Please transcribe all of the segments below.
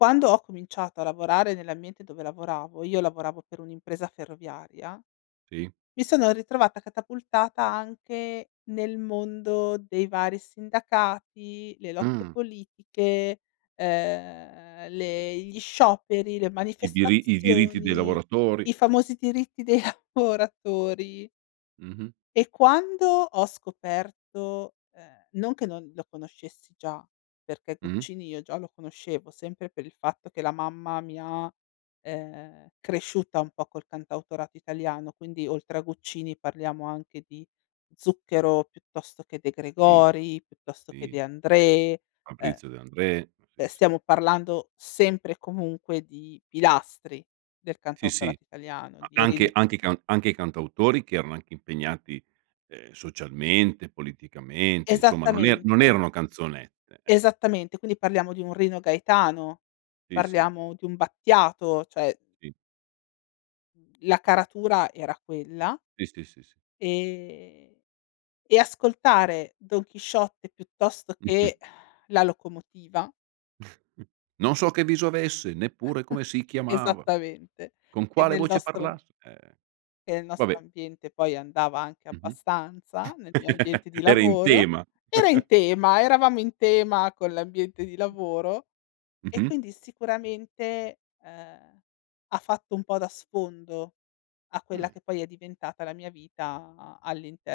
Quando ho cominciato a lavorare nell'ambiente dove lavoravo, io lavoravo per un'impresa ferroviaria; Sì. mi sono ritrovata catapultata anche nel mondo dei vari sindacati, le lotte Mh. politiche, ehm, le gli scioperi, le I diri i diritti dei manifestazioni, lavoratori. i famosi diritti dei lavoratori. Mh-mh. E quando ho scoperto ehm, non che non lo conoscessi già, perché Mh-mh. Guccini io già lo conoscevo, sempre per il fatto che la mamma mi ha, ehm, cresciuta un po' col cantautorato italiano, quindi oltre a Guccini parliamo anche di Zucchero piuttosto che De Sì. Gregori, piuttosto che Sì. De André. Uhm, Fabrizio De André, cioè, sì, sì. stiamo parlando sempre e comunque di pilastri del Sì, sì. cantautorato italiano, A di anche i Rino anche cant anche cantautori che erano anche impegnati, ehm, socialmente, politicamente, insomma, non er Esattamente. non erano canzonette, eh. Esattamente. Quindi parliamo di un Rino Gaetano, Sì, sì. parliamo di un Battiato, cioè Sì. La caratura era quella Sì, sì, sì, sì. ehm e ascoltare Don Chisciotte piuttosto che, La locomotiva Non so che viso avesse, neppure come si chiamava. Esattamente. Con E quale nel voce nostro parlas Ehm, E nel nostro vabbè. ambiente poi andava anche Mh-mh. abbastanza, nel mio ambiente di Era in lavoro. tema. Era in tema, eravamo in tema con l'ambiente di lavoro. E Mh-mh. quindi sicuramente, ehm, ha fatto un po' da sfondo a quella Ah. che poi è diventata la mia vita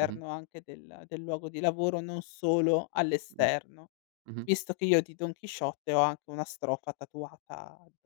Mh-mh. anche del del luogo di lavoro, non solo all'esterno, Mh-mh. visto che io di Don Chisciotte ho anche una strofa tatuata addo